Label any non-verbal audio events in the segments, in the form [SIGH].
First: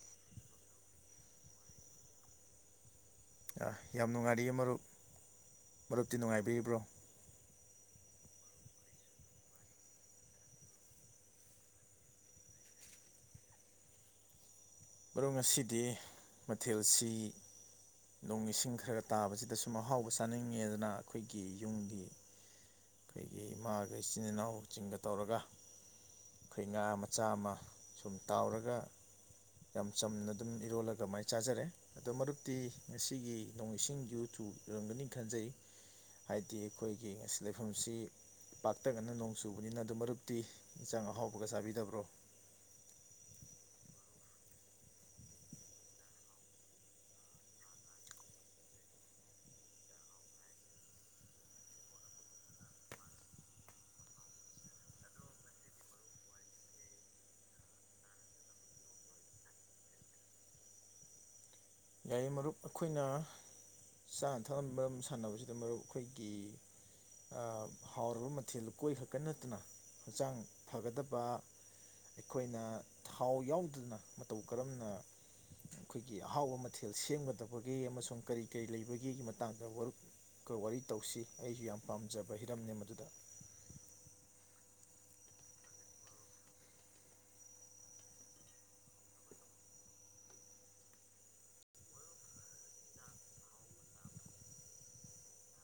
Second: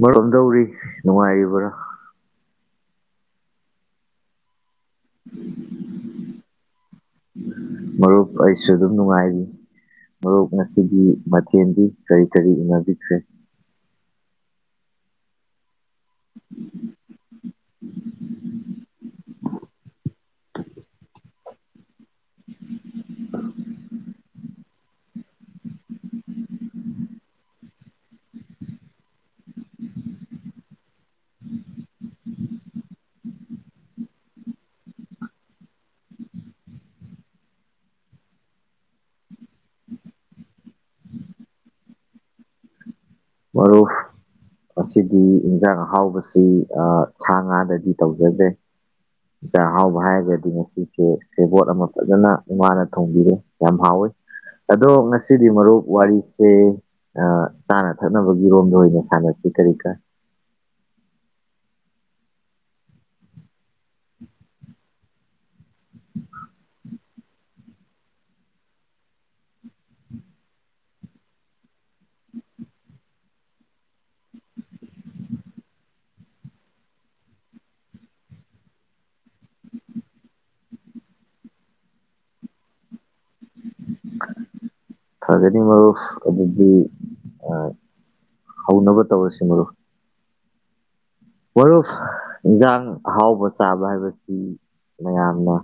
ꯃꯔꯣꯝꯗꯧꯔꯤ ꯅꯨꯡꯉꯥꯏꯔꯤꯕ꯭ꯔꯥ ꯑ ꯌꯥꯝ ꯅꯨꯡꯉꯥꯏꯔꯤꯌꯦ ꯃꯔꯨꯞ ꯃꯔꯨꯞꯇꯤ ꯅꯨꯡꯉꯥꯏꯕꯤꯔꯤꯕ꯭ꯔꯣ ꯃꯔꯨꯞ ꯑꯩꯁꯨ ꯑꯗꯨꯝ ꯅꯨꯡꯉꯥꯏꯔꯤ ꯃꯔꯨꯞ ꯉꯁꯤꯒꯤ ꯃꯊꯦꯟꯗꯤ ꯀꯔꯤ ꯀꯔꯤ ꯎꯅꯕꯤꯈ꯭ꯔꯦ ꯃꯔꯨꯞ ꯉꯁꯤꯗꯤ ꯃꯊꯦꯜꯁꯤ ꯅꯣꯡ ꯏꯁꯤꯡ ꯈꯔꯒ ꯇꯥꯕꯁꯤꯗ ꯁꯨꯝ ꯃꯍꯥꯎꯕ ꯆꯥꯅꯤꯡꯉꯦꯗꯅ ꯑꯩꯈꯣꯏꯒꯤ ꯌꯨꯝꯒꯤ ꯑꯩꯈꯣꯏꯒꯤ ꯏꯃꯥꯒ ꯏꯆꯤꯟ ꯏꯅꯥꯎꯆꯤꯡꯒ ꯇꯧꯔꯒ ꯈ‌ꯣꯏ ꯉꯥ ꯃꯆꯥ ꯑꯃ ꯁꯨꯝ ꯇꯥꯎꯔꯒ ꯌꯥꯝ ꯆꯝꯅ ꯑꯗꯨꯝ ꯏꯔꯣꯜꯂꯒ ꯃꯥꯏ ꯆꯥꯖꯔꯦ ꯑꯗꯣ ꯃꯔꯨꯞꯇꯤ ꯉꯁꯤꯒꯤ ꯅꯣꯡ ꯏꯁꯤꯡ ꯌꯨꯊꯨꯞ ꯌꯨꯔꯝꯒꯅꯤ ꯈꯟꯖꯩ ꯍꯥꯏꯗꯤ ꯑꯩꯈꯣꯏꯒꯤ ꯉꯁꯤ ꯂꯩꯐꯝꯁꯤ ꯄꯥꯛꯇꯅꯅ ꯅꯣꯡ ꯆꯨꯕꯅꯤꯅ ꯑꯗꯨ ꯃꯔꯨꯞꯇꯤ ꯏꯟꯁꯥꯡ ꯑꯍꯥꯎꯕꯒ ꯆꯥꯕꯤꯗꯕ꯭ꯔꯣ ꯃꯔꯨꯞ ꯉꯁꯤꯗꯤ ꯏꯟꯖꯥꯡ ꯑꯍꯥꯎꯕꯁ ꯁꯤ ꯑꯥ ꯁꯥ ꯉꯥꯗꯗꯤ ꯇꯧꯖꯗ꯭ꯔꯦ ꯏꯟꯁꯥꯡ ꯑꯍꯥꯎꯕ ꯍꯥꯏꯔꯒꯗꯤ ꯉꯁꯤꯁꯦ ꯁꯦꯕꯣꯠ ꯑꯃ ꯐꯖꯅ ꯏꯃꯥꯅ ꯊꯣꯡꯕꯤꯔꯦ ꯌꯥꯝ ꯍꯥꯎꯋꯤ ꯑꯗꯣ ꯉꯁꯤꯗꯤ ꯃꯔꯨꯞ ꯋꯥꯔꯤꯁꯦ ꯑ ꯇꯥꯟꯅ ꯊꯛꯅꯕꯒꯤꯔꯣꯝꯗ ꯑꯣꯏꯅ ꯁꯥꯟꯅꯁꯤ ꯀꯔꯤ ꯀꯥꯏ ꯌꯥꯏꯌ‌ꯦ ꯃꯔꯨꯞ ꯑꯩꯈꯣꯏꯅ ꯆꯥꯅ ꯊꯛꯅꯕ ꯃꯔꯝ ꯁꯥꯟꯅꯕꯁꯤꯗ ꯃꯔꯨꯞ ꯑꯩꯈꯣꯏꯒꯤ ꯑꯥ ꯍꯥꯎꯔꯕ ꯃꯊꯦꯜ ꯂꯨꯀꯣꯏꯈꯛꯇ ꯅꯠꯇꯅ ꯍꯛꯆꯥꯡ ꯐꯒꯗꯕ ꯑꯩꯈꯣꯏꯅ ꯊꯥꯎ ꯌꯥꯎꯗꯅ ꯃꯇꯧ ꯀꯔꯝꯅ ꯑꯩꯈꯣꯏꯒꯤ ꯑꯍꯥꯎꯕ ꯃ ꯊꯦꯜ ꯁꯦꯝꯒꯗꯕꯒꯦ ꯑꯃꯁꯨꯡ ꯀꯔꯤ ꯀꯔꯤ ꯂꯩꯕꯒꯦꯒꯤ ꯃꯇꯥꯡꯗ ꯋꯥꯔꯨꯞ ꯀ ꯋꯥꯔꯤ ꯇꯧꯁꯤ ꯑꯩꯖꯨ ꯌꯥꯝ ꯄꯥꯝꯖꯕ ꯍꯤꯔꯝꯅꯦ ꯃꯗꯨꯗ ꯐꯒꯅꯤ ꯃꯔꯨꯞ ꯑꯗꯨꯗꯤ ꯑꯥ, ꯍꯧꯅꯕ ꯇꯧꯔꯁꯤ ꯃꯔꯨꯞ ꯃꯔꯨꯞ ꯏꯟꯖꯥꯡ ꯑꯍꯥꯎꯕ ꯆꯥꯕ ꯍꯥꯏꯕꯁꯤ ꯃꯌꯥꯝꯅ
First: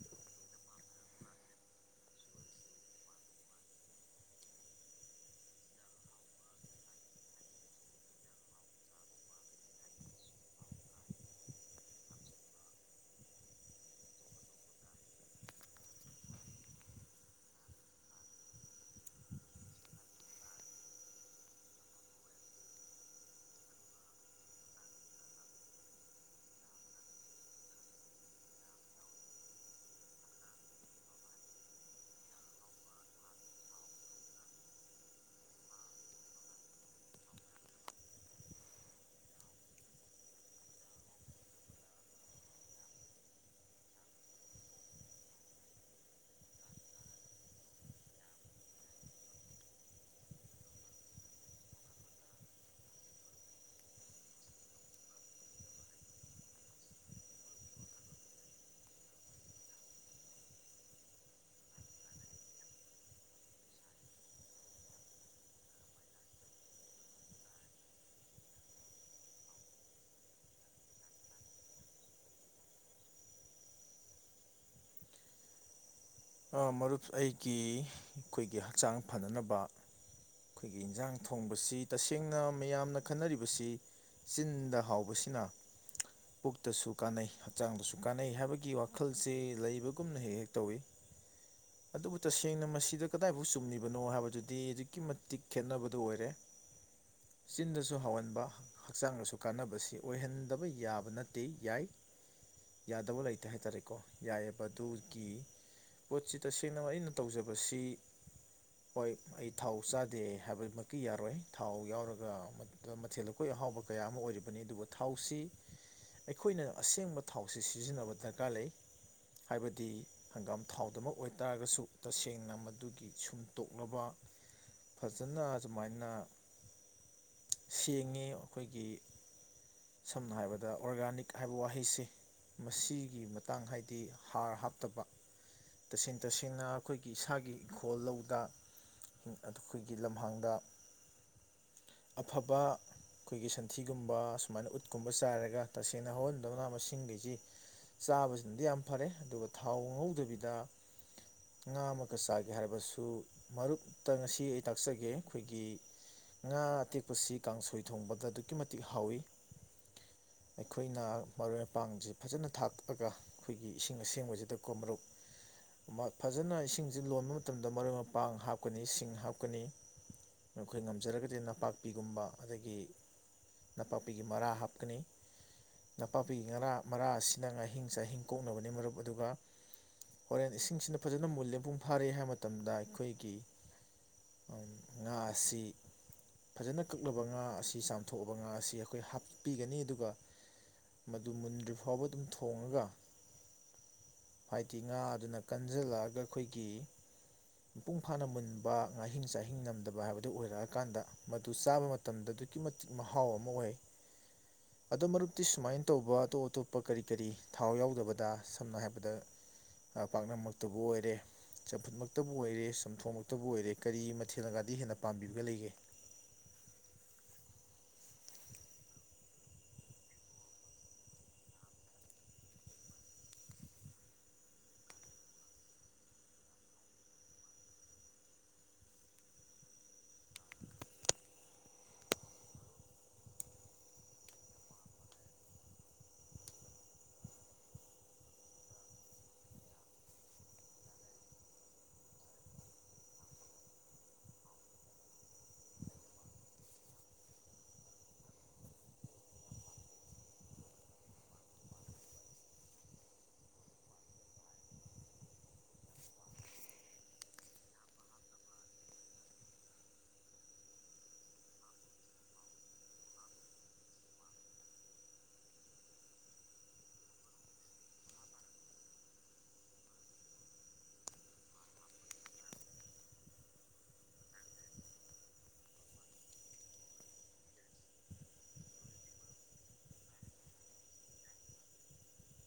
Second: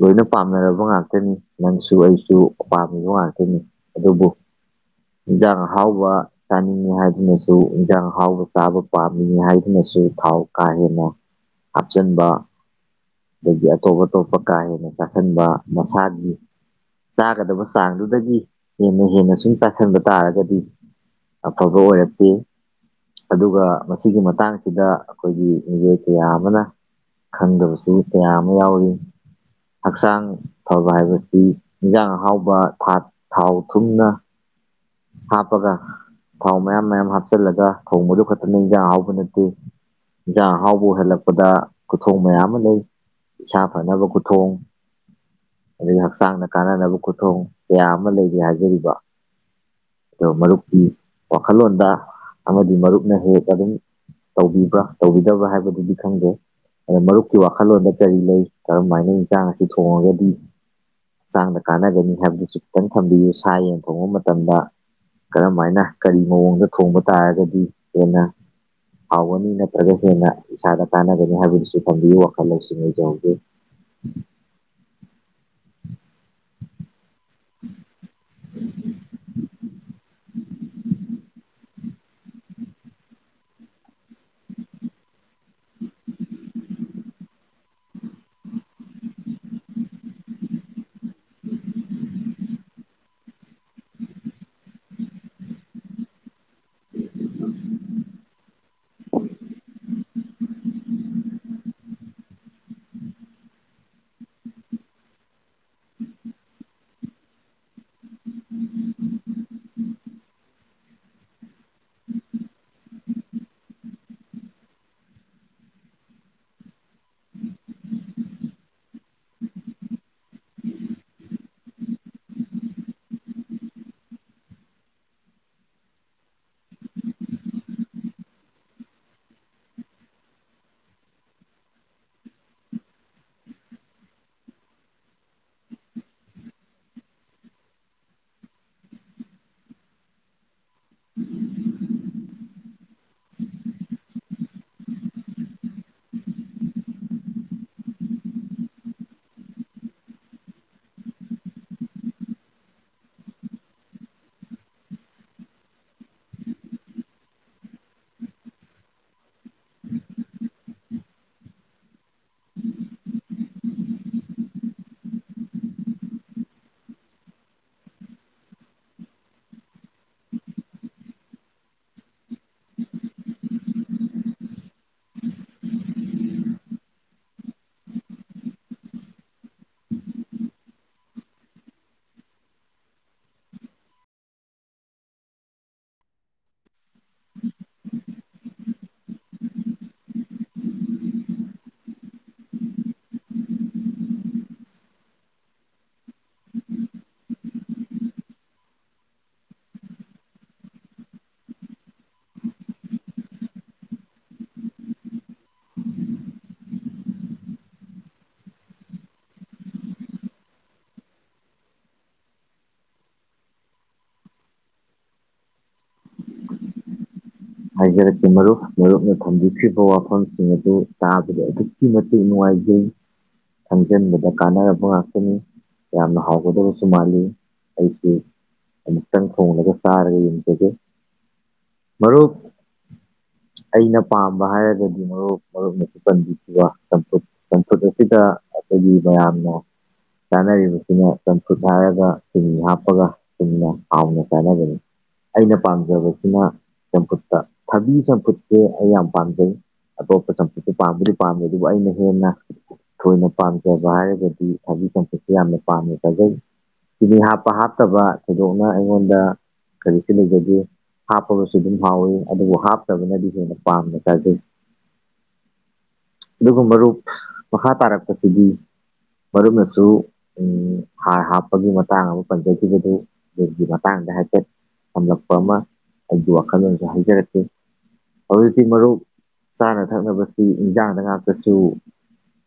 ꯂꯣꯏꯅ ꯄꯥꯝꯅꯔꯕ ꯉꯥꯛꯇꯅꯤ ꯅꯪꯁꯨ ꯑꯩꯁꯨ ꯄꯥꯥꯝꯃꯤꯕ ꯉꯥꯛꯇꯅꯤ ꯑꯗꯨꯕꯨ ꯏꯟꯖꯥꯡ ꯑꯍꯥꯎꯕ ꯆꯥꯅꯤꯡꯉꯤ ꯍꯥꯏꯗꯨꯅꯁꯨ ꯏꯟꯖꯥꯡ ꯑꯍꯥꯎꯕ ꯆꯥꯕ ꯄꯥꯝꯃꯤ ꯍꯥꯏ ꯑꯗꯨꯅꯁꯨ ꯊꯥꯎ ꯀꯥ ꯍꯦꯟꯅ ꯍꯥꯞꯆꯤꯟꯕ ꯑꯗꯒꯤ ꯑꯇꯣꯞ ꯑꯇꯣꯞꯄ ꯀꯥ ꯍꯦꯟꯅ ꯆꯥꯁꯤꯟꯕ ꯃꯁꯥꯒꯤ ꯆꯥꯒꯗꯕ ꯆꯥꯡꯗꯨꯗꯒꯤ ꯍꯦꯟꯅ ꯍꯦꯟꯅ ꯁꯨꯝ ꯆꯥꯁꯤꯟꯕ ꯇꯥꯔꯒꯗꯤ ꯑꯐꯕ ꯑꯣꯏꯔꯛꯇꯦ ꯑꯗꯨꯒ ꯃꯁꯤꯒꯤ ꯃꯇꯥꯡ ꯁꯤꯗ ꯑꯩꯈꯣꯏꯒꯤ ꯃꯤꯑꯣꯏ ꯀꯌꯥ ꯑꯃꯅ ꯈꯪꯗꯕꯁꯤ ꯀꯌꯥ ꯑꯃ ꯌꯥꯎꯔꯤ ꯍꯛꯆꯥꯡ ꯐꯕ ꯍꯥꯏꯕꯁꯤ ꯏꯟꯖꯥꯡ ꯑꯍꯥꯎꯕ ꯊꯥ ꯊꯥꯎ ꯊꯨꯝꯅ ꯍꯥꯞꯄꯒ ꯊꯥꯎ ꯃꯌꯥꯝ ꯃꯌꯥꯝ ꯍꯥꯞꯆꯤꯜꯂꯒ ꯊꯣꯡꯕꯗꯨ ꯈꯛꯇꯅ ꯏꯟꯖꯥꯡ ꯑꯍꯥꯎꯕ ꯅꯠꯇꯦ ꯏꯟꯖꯥꯡ ꯑꯍꯥꯎꯕ ꯑꯣꯏꯍꯜꯂꯛꯄꯗ ꯈꯨꯊꯣꯡ ꯃꯌꯥꯝ ꯃ ꯂꯩ ꯏꯁꯥ ꯐꯅꯕ ꯈꯨꯊꯣꯡ ꯑꯗꯩ ꯍꯛꯆꯥꯡꯅ ꯀꯥꯟꯅꯅꯕ ꯈꯨꯊꯣꯡ ꯀꯌꯥ ꯑꯃ ꯂꯩꯔꯤ ꯍꯥꯏꯖꯔꯤꯕ ꯗ‌ꯣ ꯃꯔꯨꯞꯀꯤ ꯋꯥꯈꯜꯂꯣꯟꯗ ꯑꯃꯗꯤ ꯃꯔꯨꯞꯅ ꯍꯦꯛ ꯑꯗꯨꯝ ꯇꯧꯕꯤꯕ꯭ꯔꯥ ꯇꯧꯕꯤꯗꯕ꯭ꯔꯥ ꯍꯥꯏꯕꯗꯨꯗꯤ ꯈꯪꯗꯦ ꯑꯗ ꯃꯔꯨꯞꯀꯤ ꯋꯥꯈꯜꯂꯣꯟꯗ ꯀꯔꯤ ꯂꯩ ꯀꯔꯝꯍꯥꯏꯅ ꯏꯟꯁꯥꯡ ꯑꯁꯤ ꯊꯣꯡꯉꯒꯗꯤ ꯍꯆꯥꯡꯗ ꯀꯥꯟꯅꯒꯅꯤ ꯍꯥꯏꯕꯗꯨꯁꯨ ꯈꯤꯇꯪ ꯊꯝꯕꯤꯌꯨ ꯁꯥ ꯌꯦꯟ ꯊꯣꯡꯕ ꯃꯇꯝꯗ ꯀꯔꯝꯍꯥꯏꯅ ꯀꯔꯤ ꯃꯑꯣꯡꯗ ꯊꯣꯡꯕ ꯇꯥꯔꯒꯗꯤ ꯍꯦꯟꯅ ꯍꯥꯎꯒꯅꯤ ꯅꯠꯇ꯭ꯔꯒ ꯍꯦꯟꯅ ꯏꯁꯥꯗ ꯀꯥꯟꯅꯒꯅꯤ ꯍꯥꯏꯕꯗꯨꯁꯨ ꯊꯝꯕꯤꯌꯨ ꯋꯥꯈꯜ ꯂꯧꯁꯤꯡ ꯂꯩꯖꯍꯧꯒꯦ ꯑꯥ ꯃꯔꯨꯞ ꯑꯩꯒꯤ ꯑꯩꯈꯣꯏꯒꯤ ꯍꯛꯆꯥꯡ ꯐꯅꯅꯕ ꯑꯩꯈꯣꯏꯒꯤ ꯏꯟꯖꯥꯡ ꯊꯣꯡꯕꯁꯤ ꯇꯁꯦꯡꯅ ꯃꯌꯥꯝꯅ ꯈꯟꯅꯔꯤꯕꯁꯤ ꯆꯤꯟꯗ ꯍꯥꯎꯕꯁꯤꯅ ꯄꯨꯛꯇꯁꯨ ꯀꯥꯟꯅꯩ ꯍꯛꯆꯥꯡꯗꯁꯨ ꯀꯥꯟꯅꯩ ꯍꯥꯏꯕꯒꯤ ꯋꯥꯈꯜꯁꯤ ꯂꯩꯕꯒꯨꯝꯅ ꯍꯦꯛ ꯍꯦꯛ ꯇꯧꯋꯤ ꯑꯗꯨꯕꯨ ꯇꯁꯦꯡꯅ ꯃꯁꯤꯗ ꯀꯗꯥꯏꯕꯛ ꯆꯨꯝꯂꯤꯕꯅ‌ꯣ ꯍꯥꯏꯕꯗꯨꯗꯤ ꯑꯗꯨꯛꯀꯤ ꯃꯇꯤꯛ ꯈꯦꯠꯅꯕꯗꯨ ꯑꯣꯏꯔꯦ [UNINTELLIGIBLE] ꯆꯤꯟꯗꯁꯨ ꯍꯥꯎꯍꯟꯕ ꯍꯛꯆꯥꯡꯗꯁꯨ ꯀꯥꯟꯅꯕꯁꯤ ꯑꯣꯏꯍꯟꯗꯕ ꯌꯥꯕ ꯅꯠꯇꯦ ꯌꯥꯏ ꯌꯥꯗꯕ ꯂꯩꯇꯦ ꯍꯥꯏꯇꯥꯔꯦꯀꯣ ꯌꯥꯏꯑ‌ꯦꯕ ꯑꯗꯨꯒꯤ ꯄꯣꯠꯁꯤ ꯇꯁꯦꯡꯅꯃ ꯑꯩꯅ ꯇꯧꯖꯕꯁꯤ ꯍꯣꯏ ꯑꯩ ꯊꯥꯎ ꯆꯥꯗꯦ ꯍꯥꯏꯕꯗꯨꯃꯀꯤ ꯌꯥꯔꯣꯏ ꯊꯥꯎ ꯌꯥꯎꯔꯒ ꯑꯗꯨꯒ ꯃꯊꯦꯜ ꯂꯨꯀꯣꯏ ꯑꯍꯥꯎꯕ ꯀꯌꯥ ꯑꯃ ꯑꯣꯏꯔꯤꯕꯅꯤ ꯑꯗꯨꯕꯨ ꯊꯥꯎꯁꯤ ꯑꯩꯈꯣꯏꯅ ꯑꯁꯦꯡꯕ ꯊꯥꯎꯁꯤ ꯁꯤꯖꯤꯟꯅꯕ ꯗꯔꯀꯥꯔ ꯂꯩ ꯍꯥꯏꯕꯗꯤ ꯍꯪꯒꯥꯝ ꯊꯥꯎꯗꯃꯛ ꯑꯣꯏꯇꯥꯔꯒꯁꯨ ꯇꯁꯦꯡꯅ ꯃꯗꯨꯒꯤ ꯁꯨꯡꯇꯣꯛꯂꯕ ꯐꯖꯅ ꯑꯗꯨꯃꯥꯏꯅ ꯁꯦꯡꯉꯤ ꯑꯈꯣꯏꯒꯤ ꯁꯝꯅ ꯍꯥꯏꯔꯕꯗ ꯑꯣꯔꯒꯥꯅꯤꯛ ꯍꯥꯏꯕ ꯋꯥꯍꯩꯁꯤ ꯃꯁꯤꯒꯤ ꯃꯇꯥꯡ ꯍꯥꯏꯗꯤ ꯍꯥꯔ ꯍꯥꯞꯇꯕ ꯇꯁꯦꯡ ꯇꯁꯦꯡꯅ ꯑꯩꯈꯣꯏꯒꯤ ꯏꯁꯥꯒꯤ ꯏꯪꯈꯣꯜ ꯂꯧꯗ [UNINTELLIGIBLE] ꯑꯩꯈꯣꯏꯒꯤ ꯂꯝꯍꯥꯡꯗ ꯑꯐꯕ ꯑꯩꯈꯣꯏꯒꯤ ꯁꯟꯊꯤꯒꯨꯝꯕ ꯁꯨꯃꯥꯏꯅ ꯎꯠꯀꯨꯝꯕ ꯆꯥꯏꯔꯒ ꯇꯁꯦꯡꯅ ꯍꯧꯍꯟꯗꯕꯅ ꯃꯁꯤꯡꯒꯩꯁꯤ ꯆꯥꯕꯁꯤꯅꯗꯤ ꯌꯥꯝ ꯐꯔꯦ ꯑꯗꯨꯒ ꯊꯥꯎ ꯉꯍꯧꯗꯕꯤꯗ ꯉꯥ ꯑꯃꯒ ꯆꯥꯒꯦ ꯍꯥꯏꯕꯁꯨ ꯃꯔꯨꯞꯇ ꯉꯁꯤ ꯑꯩ ꯇꯥꯛꯆꯒꯦ ꯑꯩꯈꯣꯏꯒꯤ ꯉꯥ ꯑꯇꯦꯛꯄꯁꯤ ꯀꯥꯡꯁꯣꯏ ꯊꯣꯡꯕꯗ ꯑꯗꯨꯛꯀꯤ ꯃꯇꯤꯛ ꯍꯥꯎꯋꯤ ꯑꯩꯈꯣꯏꯅ ꯃꯔꯣꯏ ꯃꯄꯥꯡꯁꯤ ꯐꯖꯅ ꯊꯥꯛꯑꯒ ꯑꯩꯈꯣꯏꯒꯤ ꯏꯁꯤꯡ ꯑꯁꯦꯡꯕꯁꯤꯗ ꯀꯣ ꯃꯔꯨꯞ ꯑꯃꯥꯛ ꯐꯖꯅ ꯏꯁꯤꯡꯁꯤ ꯂꯣꯟꯕ ꯃꯇꯝꯗ ꯃꯔꯣꯏ ꯃꯄꯥꯡ ꯍꯥꯞꯀꯅꯤ ꯁꯤꯡ ꯍꯥꯞꯀꯅꯤ ꯑꯩꯈꯣꯏ ꯉꯝꯖꯔꯒꯗꯤ ꯅꯄꯥꯛꯄꯤꯒꯨꯝꯕ ꯑꯗꯒꯤ ꯅꯄꯥꯛꯄꯤꯒꯤ ꯃꯔꯥ ꯍꯥꯞꯀꯅꯤ ꯅꯄꯥꯛꯄꯤ ꯉꯔꯥ ꯃꯔꯥ ꯑꯁꯤꯅ ꯉꯥꯍꯤꯡ ꯆꯍꯤꯡ ꯀꯣꯛꯅꯕꯅꯤ ꯃꯔꯨꯞ ꯑꯗꯨꯒ ꯍꯣꯔꯦꯟ ꯏꯁꯤꯡꯁꯤꯅ ꯐꯖꯅ ꯃꯨꯂꯦ ꯃꯄꯨꯡ ꯐꯥꯔꯦ ꯍꯥꯏꯕ ꯃꯇꯝꯗ ꯑꯩꯈꯣꯏꯒꯤ ꯎꯝ ꯉꯥ ꯑꯁꯤ ꯐꯖꯅ ꯀꯛꯂꯕ ꯉꯥ ꯑꯁꯤ ꯆꯥꯝꯊꯣꯛꯑꯕ ꯉꯥ ꯑꯁꯤ ꯑꯩꯈꯣꯏ ꯍꯥꯞꯄꯤꯒꯅꯤ ꯑꯗꯨꯒ ꯃꯗꯨ ꯃꯨꯟꯗ꯭ꯔꯤ ꯐꯥꯎꯕ ꯑꯗꯨꯝ ꯊꯣꯡꯉꯒ ꯇꯤ ꯉꯥ ꯑꯗꯨꯅ ꯀꯟꯖꯤꯜꯂꯛꯑꯒ ꯑꯩꯈꯣꯏꯒꯤ ꯃꯄꯨꯡ ꯐꯥꯅ ꯃꯨꯟꯕ ꯉꯥꯍꯤꯡ ꯆꯥꯍꯤꯡ ꯉꯝꯗꯕ ꯍꯥꯏꯕꯗꯨ ꯑꯣꯏꯔꯑꯀꯥꯟꯗ ꯃꯗꯨ ꯆꯥꯕ ꯃꯇꯝꯗ ꯑꯗꯨꯛꯀꯤ ꯃꯇꯤꯛ ꯃꯍꯥꯎ ꯑꯃ ꯑꯣꯏ [INAUDIBLE] ꯑꯗꯣ ꯃꯔꯛꯇꯤ ꯁꯨꯃꯥꯏꯅ ꯇꯧꯕ ꯑꯇꯣꯞ ꯑꯇꯣꯞꯄ ꯀꯔꯤ ꯀꯔꯤ ꯊꯥꯎ ꯌꯥꯎꯗꯕꯗ ꯁꯝꯅ ꯍꯥꯏꯕꯗ ꯑꯥ ꯄꯥꯛꯅꯝꯃꯛꯇꯕꯨ ꯑꯣꯏꯔꯦ ꯆꯝꯐꯨꯠꯃꯛꯇꯕꯨ ꯑꯣꯏꯔꯦ ꯆꯝꯊꯣꯡꯃꯛꯇꯕꯨ ꯑꯣꯏꯔꯦ ꯀꯔꯤ ꯃꯊꯦꯜꯒꯗꯤ ꯍꯦꯟꯅ ꯄꯥꯝꯕꯤꯕꯒ ꯂꯩꯒꯦ ꯍꯥꯏꯖꯔꯛꯀꯦ ꯃꯔꯨꯞ ꯃꯔꯨꯞꯅ ꯊꯝꯕꯤꯈ꯭ꯔꯤꯕ ꯋꯥꯐꯝ ꯁꯤꯡ ꯑꯗꯨ ꯇꯥꯕꯗ ꯑꯗꯨꯛꯀꯤ ꯃꯇꯤꯛ ꯅꯨꯡꯉꯥꯏꯖꯩ ꯈꯪꯖꯤꯟꯕꯗ ꯀꯥꯟꯅꯔꯕ ꯉꯥꯛꯇꯅꯤ ꯌꯥꯝꯅ ꯍꯥꯎꯒꯗꯕꯁꯨ ꯃꯥꯜꯂꯤ ꯑꯩꯁꯤ ꯑꯃꯨꯛꯇꯪ ꯊꯣꯡꯂꯒ ꯆꯥꯔꯒ ꯌꯦꯡꯖꯒꯦ ꯃꯔꯨꯞ ꯑꯩꯅ ꯄꯥꯝꯕ ꯍꯥꯏꯔꯒꯗꯤ ꯃꯔꯨꯞ ꯃꯔꯨꯞꯅ [UNINTELLIGIBLE] ꯆꯥꯝꯐꯨꯠ ꯆꯥꯝꯐꯨꯠ ꯑꯁꯤꯗ ꯑꯩꯈꯣꯏꯒꯤ ꯃꯌꯥꯝꯅ ꯆꯥꯅꯔꯤꯕꯁꯤꯅ ꯆꯝꯐꯨꯠ ꯍꯥꯏꯔꯒ ꯁꯤꯅꯤ ꯍꯥꯞꯄꯒ ꯆꯨꯝꯅ ꯍꯥꯎꯅ ꯆꯥꯅꯕꯅꯤ ꯑꯩꯅ ꯄꯥꯝꯖꯕꯁꯤꯅ ꯆꯝꯐꯨꯠ ꯇꯥ ꯊꯕꯤ ꯆꯐꯨꯠꯀꯦ ꯑꯩ ꯌꯥꯝ ꯄꯥꯝꯖꯩ ꯑꯇꯣꯞꯄ ꯆꯝꯐꯨꯠꯇꯨ ꯄꯥꯝꯕꯨꯗꯤ ꯄꯥꯝꯃꯦ ꯑꯗꯨꯕꯨ ꯑꯩꯅ ꯍꯦꯟꯅ ꯊꯣꯏꯅ ꯄꯥꯝꯖꯕ ꯍꯥꯏꯔꯒꯗꯤ ꯊꯥꯕꯤ ꯆꯝꯄꯠꯁꯤ ꯌꯥꯝꯅ ꯄꯥꯝꯃꯦ ꯆꯥꯖꯩ ꯆꯤꯅꯤ ꯍꯥꯞꯄ ꯍꯥꯞꯇꯕ ꯊꯣꯏꯗꯣꯛꯅ ꯑꯩꯉꯣꯟꯗ ꯀꯔꯤꯁꯨ ꯂꯩꯖꯗꯦ ꯍꯥꯞꯄ ꯒꯥꯁꯨ ꯑꯗꯨꯝ ꯍꯥꯎꯋꯤ ꯑꯗꯨꯕꯨ ꯍꯥꯞꯇꯕꯅꯗꯤ ꯍꯦꯟꯅ ꯄꯥꯝꯅ ꯆꯥꯖꯩ ꯑꯗꯨꯒ ꯃꯔꯨꯞ ꯃꯈꯥ ꯇꯥꯔꯛꯄꯁꯤꯗꯤ ꯃꯔꯨꯞꯅꯁꯨ ꯎꯝ ꯍꯥꯔ ꯍꯥꯞꯄꯒꯤ ꯃꯇꯥꯡ ꯑꯃ ꯄꯟꯖꯈꯤꯕꯗꯨ ꯑꯗꯨꯒꯤ ꯃꯇꯥꯡꯗ ꯍꯥꯏꯐꯦꯠ ꯇꯝꯂꯛꯄ ꯑꯃ ꯑꯩꯒꯤ ꯋꯥꯈꯜꯂꯣꯟꯁꯦ ꯍꯥꯏꯖꯔꯛ ꯍꯧꯖꯤꯛꯇꯤ ꯃꯔꯨꯞ ꯆꯥꯅ ꯊꯛꯅꯕꯁꯤ ꯏꯟꯖꯥꯡꯗ ꯉꯥꯛꯇꯁꯨ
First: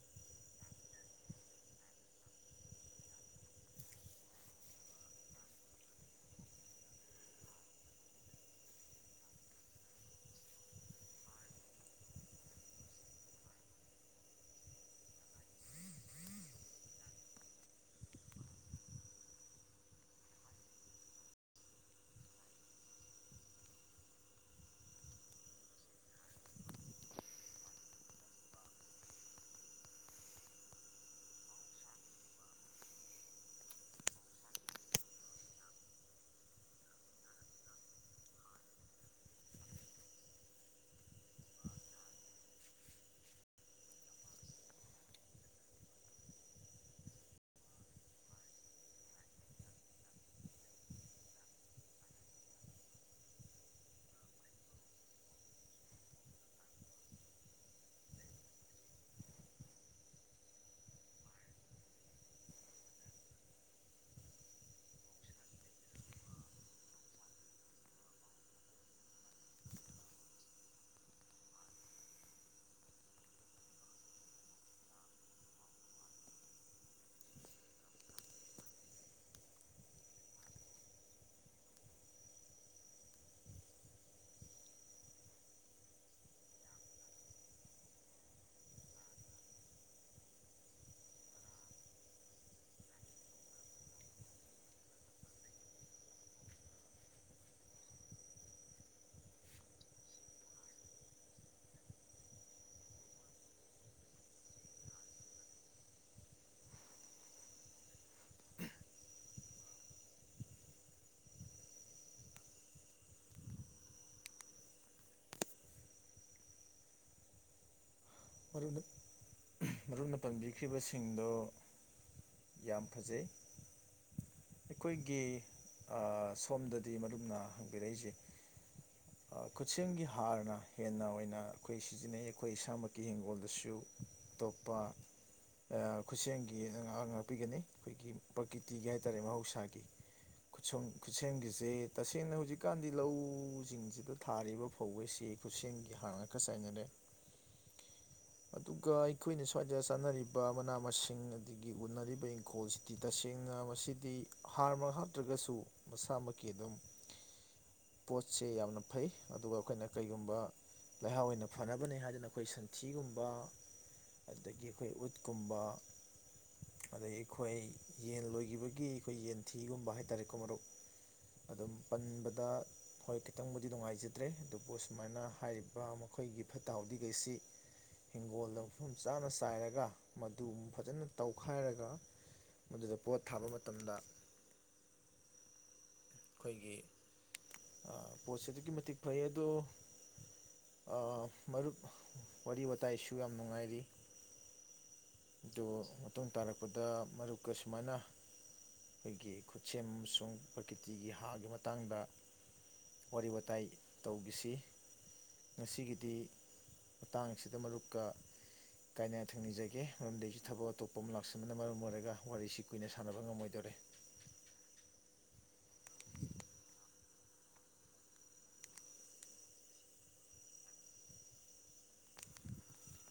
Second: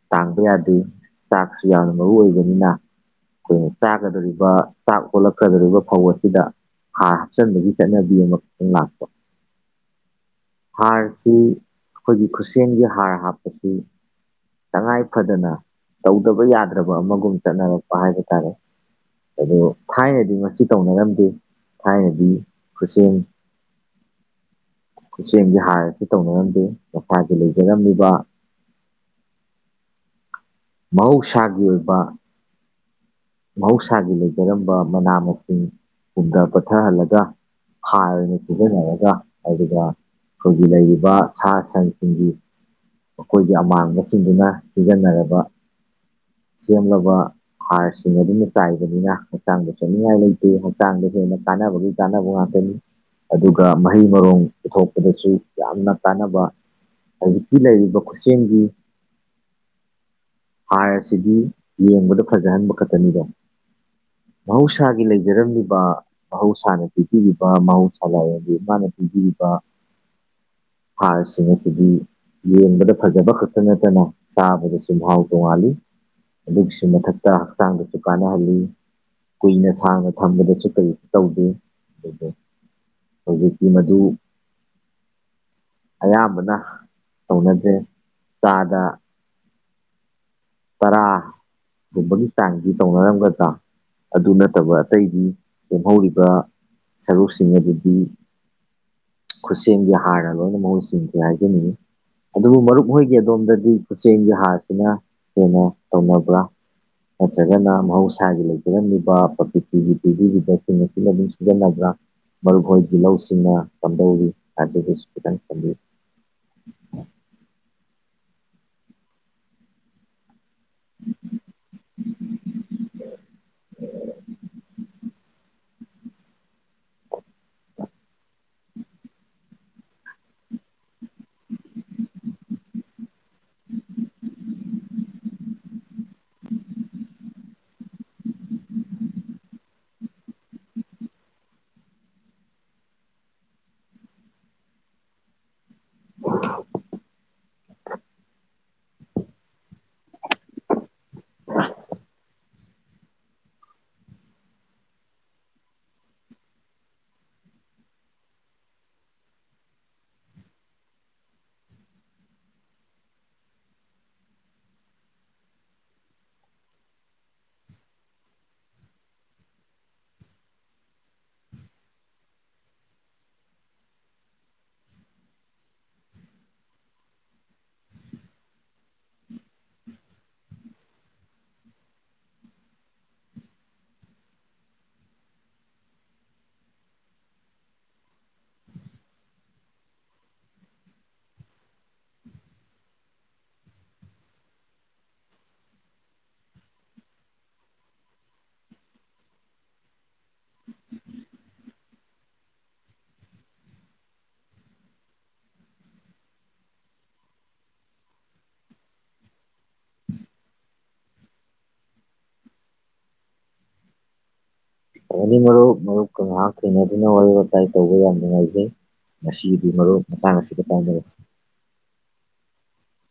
ꯇꯥꯡꯕ ꯌꯥꯗꯦ ꯆꯥꯛꯁꯨ ꯌꯥꯝꯅ ꯃꯔꯨ ꯑꯣꯏꯕꯅꯤꯅ ꯑꯩꯈꯣꯏꯅ ꯆꯥꯒꯗꯧꯔꯤꯕ ꯆꯥꯛ ꯑꯣꯜꯂꯛꯀꯗꯧꯔꯤꯕ ꯐꯧ ꯑꯁꯤꯗ ꯍꯥꯔ ꯍꯥꯞꯆꯤꯟꯕꯒꯤ ꯆꯠꯅꯕꯤ ꯑꯃꯈꯛꯇꯪ ꯂꯥꯛꯄ ꯍꯥꯔꯁꯤ ꯑꯩꯈꯣꯏꯒꯤ ꯈꯨꯠꯁꯦꯝꯒꯤ ꯍꯥꯔ ꯍꯥꯞꯄꯁꯤ ꯇꯉꯥꯏ ꯐꯗꯅ ꯇꯧꯗꯕ ꯌꯥꯗ꯭ꯔꯕ ꯑꯃꯒꯨꯝ ꯆꯠꯅꯔꯛꯄ ꯍꯥꯏꯕ ꯇꯥꯔꯦ ꯑꯗꯣ ꯊꯥꯏꯅꯗꯤ ꯃꯁꯤ ꯇꯧꯅꯔꯝꯗꯦ ꯊꯥꯏꯅꯗꯤ ꯈꯨꯠꯁꯦꯝ ꯈꯨꯠꯁꯦꯝꯒꯤ ꯍꯥꯔ ꯑꯁꯤ ꯇꯧꯅꯔꯝꯗꯦ ꯃꯁꯥꯒꯤ ꯂꯩꯖꯔꯝꯃꯤꯕ ꯃꯍꯧꯁꯥꯒꯤ ꯑꯣꯏꯕ ꯃꯍꯧꯁꯥꯒꯤ ꯂꯩꯖꯔꯝꯕ ꯃꯅꯥ ꯃꯁꯤꯡ ꯄꯨꯝꯗ ꯄꯠꯊꯍꯜꯂꯒ ꯍꯥꯔ ꯑꯣꯏꯅ ꯁꯤꯖꯤꯟꯅꯔꯒ ꯑꯗꯨꯒ ꯑꯩꯈꯣꯏꯒꯤ ꯂꯩꯔꯤꯕ ꯁꯥ ꯁꯟꯁꯤꯡꯒꯤ ꯃꯈꯣꯏꯒꯤ ꯑꯃꯥꯡꯕꯁꯤꯡꯗꯨꯅ ꯁꯤꯖꯤꯟꯅꯔꯕ ꯁꯦꯝꯂꯕ ꯍꯥꯔ ꯁꯤꯡ ꯑꯗꯨꯅ ꯆꯥꯏꯕꯅꯤꯅ ꯍꯛꯆꯥꯡꯗ ꯁꯣꯛꯅꯤꯡꯉꯥꯏ ꯂꯩꯇꯦ ꯍꯛꯆꯥꯡꯗ ꯍꯦꯟꯅ ꯀꯥꯟꯅꯕꯒꯤ ꯀꯥꯟꯅꯕ ꯉꯥꯛꯇꯅꯤ ꯑꯗꯨꯒ ꯃꯍꯩ ꯃꯔꯣꯡ ꯄꯨꯊꯣꯛꯄꯗꯁꯨ ꯌꯥꯝꯅ ꯀꯥꯟꯅꯕ ꯍꯧꯖꯤꯛꯀꯤ ꯂꯩꯔꯤꯕ ꯈꯨꯠꯁꯦꯝꯒꯤ ꯍꯥꯔ ꯑꯁꯤꯗꯤ ꯌꯦꯡꯕꯗ ꯐꯖꯍꯟꯕ ꯈꯛꯇꯅꯤꯗꯣ ꯃꯍꯧꯁꯥꯒꯤ ꯂꯩꯖꯔꯝꯂꯤꯕ ꯃꯍꯧꯁꯥꯅ ꯄꯤꯕꯤꯔꯤꯕ ꯃꯍꯧꯁꯥ ꯂꯥꯏꯔꯦꯝꯕꯤ ꯏꯃꯥꯅ ꯄꯤꯕꯤꯔꯤꯕ ꯍꯥꯔꯁꯤꯡ ꯑꯁꯤꯗꯤ ꯌꯦꯡꯕꯗ ꯐꯖꯕ ꯈꯛꯇ ꯅꯠꯇꯅ ꯆꯥꯕꯗꯁꯨ ꯃꯍꯥꯎ ꯇꯣꯡꯉꯥꯜꯂꯤ ꯑꯗꯨꯒꯤꯁꯨ ꯃꯊꯛꯇ ꯍꯛꯆꯥꯡꯗꯁꯨ ꯀꯥꯟꯅꯍꯜꯂꯤ ꯀꯨꯏꯅ ꯁꯥꯡꯅ ꯊꯝꯕꯗꯁꯨ ꯀꯔꯤꯁꯨ ꯇꯧꯗꯦ ꯑꯗꯨꯒ ꯍꯧꯖꯤꯛꯇꯤ ꯃꯗꯨ ꯑꯌꯥꯝꯕꯅ ꯇꯧꯅꯗ꯭ꯔꯦ ꯆꯥꯗ ꯇꯔꯥꯒꯨꯝꯕꯒꯤ ꯆꯥꯡꯗꯤ ꯇꯧꯅꯔꯝꯒꯗ꯭ꯔꯥ ꯑꯗꯨ ꯅꯠꯇꯕ ꯑꯇꯩꯗꯤ ꯂꯦꯝꯍꯧꯔꯤꯕ ꯁꯔꯨꯛꯁꯤꯡ ꯑꯗꯨꯗꯤ ꯈꯨꯠꯁꯦꯝꯒꯤ ꯍꯥꯥꯔꯅ ꯂꯣꯏꯅ ꯃꯍꯨꯠ ꯁꯤꯟꯈ꯭ꯔꯦ ꯍꯥꯏꯖꯅꯤꯡꯏ ꯑꯗꯨꯕꯨ ꯃꯔꯨꯞ ꯍꯣꯏꯒꯤ ꯑꯗꯣꯝꯗꯗꯤ ꯈꯨꯁꯦꯝꯒꯤ ꯍꯥꯔꯁꯤꯅ ꯍꯦꯟꯅ ꯇꯧꯅꯕ꯭ꯔꯥ ꯅꯠꯇ꯭ꯔꯒꯅ ꯃꯍꯧꯁꯥꯒꯤ ꯂꯩꯖꯔꯝꯃꯤꯕ ꯄ꯭ꯔꯀꯤꯇꯤꯒꯤ ꯄꯤꯕꯤꯔꯤꯕꯁꯤꯡ ꯑꯁꯤꯅ ꯑꯗꯨꯝ ꯁꯤꯖꯤꯟꯅꯕ꯭ꯔꯥ ꯃꯔꯨꯞꯍꯣꯏꯒꯤ ꯂꯧꯁꯤꯡꯅ ꯀꯝꯗꯧꯋꯤ ꯑꯗꯨꯒꯤꯁꯨ ꯈꯤꯇꯪ ꯊꯝꯕꯤꯌꯨ ꯃꯔꯨꯨꯞꯅ ꯃꯔꯨꯨꯞꯅ ꯄꯟꯕꯤꯈ꯭ꯔꯤꯕꯁꯤꯡꯗꯨ ꯌꯥꯝ ꯐꯖꯩ ꯑꯩꯈꯣꯏꯒꯤ ꯑꯥ ꯁꯣꯝꯗꯗꯤ ꯃꯔꯨꯞꯅ ꯍꯪꯕꯤꯔꯛꯏꯁꯦ ꯑ ꯈꯨꯠꯁꯦꯝꯒꯤ ꯍꯥꯔꯅ ꯍꯦꯟꯅ ꯑꯣꯏꯅ ꯑꯩꯈꯣꯏ ꯁꯤꯖꯤꯟꯅꯩ ꯑꯩꯈꯣꯏ ꯏꯁꯥꯃꯛꯀꯤ ꯍꯤꯡꯒꯣꯜꯗꯁꯨ ꯁꯨ ꯇꯣꯞꯄ ꯑ ꯈꯨꯠꯁꯦꯝꯒꯤꯅ ꯉꯍ ꯉꯥꯛꯄꯤꯒꯅꯤ ꯑꯩꯈꯣꯏꯒꯤ ꯄ꯭ꯔꯀꯤꯇꯤꯒꯤ ꯍꯥꯏꯇꯥꯔꯦ ꯃꯍꯧꯁꯥꯒꯤ [UNINTELLIGIBLE] ꯈꯨꯠꯁꯦꯝꯒꯤꯁꯦ ꯇꯁꯦꯡꯅ ꯍꯧꯖꯤꯛꯀꯥꯟꯗꯤ ꯂꯧꯁꯤꯡꯁꯤꯗ ꯊꯥꯔꯤꯕ ꯐꯧꯒꯩꯁꯤ ꯈꯨꯠꯁꯦꯝꯒꯤ ꯍꯥꯔ ꯉꯥꯛꯇ ꯆꯥꯏꯅꯔꯦ ꯑꯗꯨꯒ ꯑꯩꯈꯣꯏꯅ ꯁ꯭ꯋꯥꯏꯗ ꯆꯥꯅꯔꯤꯕ ꯃꯅꯥ ꯃꯁꯤꯡ ꯑꯗꯒꯤ ꯎꯅꯔꯤꯕ ꯏꯪꯈꯣꯜꯁꯤ ꯗꯤ ꯇꯁꯦꯡꯅ ꯃꯁꯤꯗꯤ ꯍꯥꯔꯃꯛ ꯍꯥꯥꯞꯇ꯭ꯔꯒꯁꯨ ꯃꯁꯥꯃꯛꯀꯤ ꯑꯗꯨꯝ ꯄꯣꯠꯁꯦ ꯌꯥꯝꯅ ꯐꯩ ꯑꯗꯨꯒ ꯑꯩꯈꯣꯏꯅ ꯀꯩꯒꯨꯝꯕ ꯂꯩꯍꯥꯎ ꯑꯣꯏꯅ ꯐꯅꯕꯅꯦ ꯍꯥꯏꯗꯅ ꯑꯩꯈꯣꯏ ꯁꯟꯊꯤꯒꯨꯝꯕ ꯑꯗꯒꯤ ꯑꯩꯈꯣꯏ ꯎꯠꯀꯨꯝꯕ ꯑꯗꯩ ꯑꯩꯈꯣꯏ ꯌꯦꯟ ꯂꯣꯏꯈꯤꯕꯒꯤ ꯑꯩꯈꯣꯏ ꯌꯦꯟꯊꯤꯒꯨꯝꯕ ꯍꯥꯏꯇꯥꯔꯦꯀꯣ ꯃꯔꯨꯞ ꯑꯗꯨꯝ ꯄꯟꯕꯗ ꯍꯣꯏ ꯈꯤꯇꯪꯕꯨꯗꯤ ꯅꯨꯡꯉꯥꯏꯖꯗ꯭ꯔꯦ ꯑꯗꯨꯕꯨ ꯁꯨꯃꯥꯏꯅ ꯍꯥꯏꯔꯤꯕ ꯃꯈꯣꯏꯒꯤ ꯐꯠꯇ ꯍꯥꯎꯗꯤꯈꯩꯁꯤ ꯍꯤꯡꯒꯣꯜꯗ ꯃꯐꯝ ꯆꯥꯅ ꯆꯥꯏꯔꯒ ꯃꯗꯨꯃꯨꯛ ꯐꯖꯅ ꯇꯧꯈꯥꯏꯔꯒ ꯃꯗꯨꯗ ꯄꯣꯠ ꯊꯥꯕ ꯃꯇꯝꯗ [UNINTELLIGIBLE] ꯈꯣꯏꯒꯤ ꯑꯥ ꯄꯣꯠꯁꯦ ꯑꯗꯨꯛꯀꯤ ꯃꯇꯤꯛ ꯐꯩ ꯑꯗꯣ ꯑ ꯃꯔꯨꯞ ꯋꯥꯔꯤ ꯋꯥꯇꯥꯏꯁꯨ ꯌꯥꯝ ꯅꯨꯡꯉꯥꯏꯔꯤ ꯑꯗꯨ ꯃꯇꯨꯡ ꯇꯥꯔꯛꯄꯗ ꯃꯔꯨꯞꯀ ꯁꯨꯃꯥꯏꯅ ꯑꯩꯈꯣꯏꯒꯤ ꯈꯨꯠꯁꯦꯝ ꯑꯃꯁꯨꯡ ꯄ꯭ꯔꯀꯤꯇꯤꯒꯤ ꯍꯥꯒꯤ ꯃꯇꯥꯡꯗ ꯋꯥꯔꯤ ꯋꯥꯇꯥꯏ ꯇꯧꯒꯤꯁꯤ ꯉꯁꯤꯒꯤꯗꯤ ꯃꯇꯥꯡ ꯁꯤꯗ ꯃꯔꯨꯞꯀ ꯀꯥꯏꯅ ꯌꯥꯊꯪ ꯅꯤꯖꯒꯦ ꯃꯔꯝꯗꯤ ꯑꯩꯁꯨ ꯊꯕꯛ ꯑꯇꯣꯞꯄ ꯑꯃ ꯂꯥꯛꯁꯟꯕꯅ ꯃꯔꯝ ꯑꯣꯏꯔꯒ ꯋꯥꯔꯤꯁꯤ ꯀꯨꯏꯅ ꯁꯥꯟꯅꯕ ꯉꯝꯃꯣꯏꯗꯣꯔꯦ ꯐꯅꯤ ꯃꯔꯨꯞ ꯃꯔꯨꯞꯀ ꯉꯥꯏꯍꯥꯛ ꯊꯦꯡꯅꯗꯨꯅ ꯋꯥꯔꯤ ꯋꯥꯇꯥꯏ ꯇꯧꯕ ꯌꯥꯝ ꯅꯨꯡꯉꯥꯏꯖꯩ ꯉꯁꯤꯒꯤꯗꯤ ꯃꯔꯨꯞ ꯃꯇꯥꯡ ꯑꯁꯤꯗ ꯀꯥꯏꯅꯔꯁꯤ [UNINTELLIGIBLE]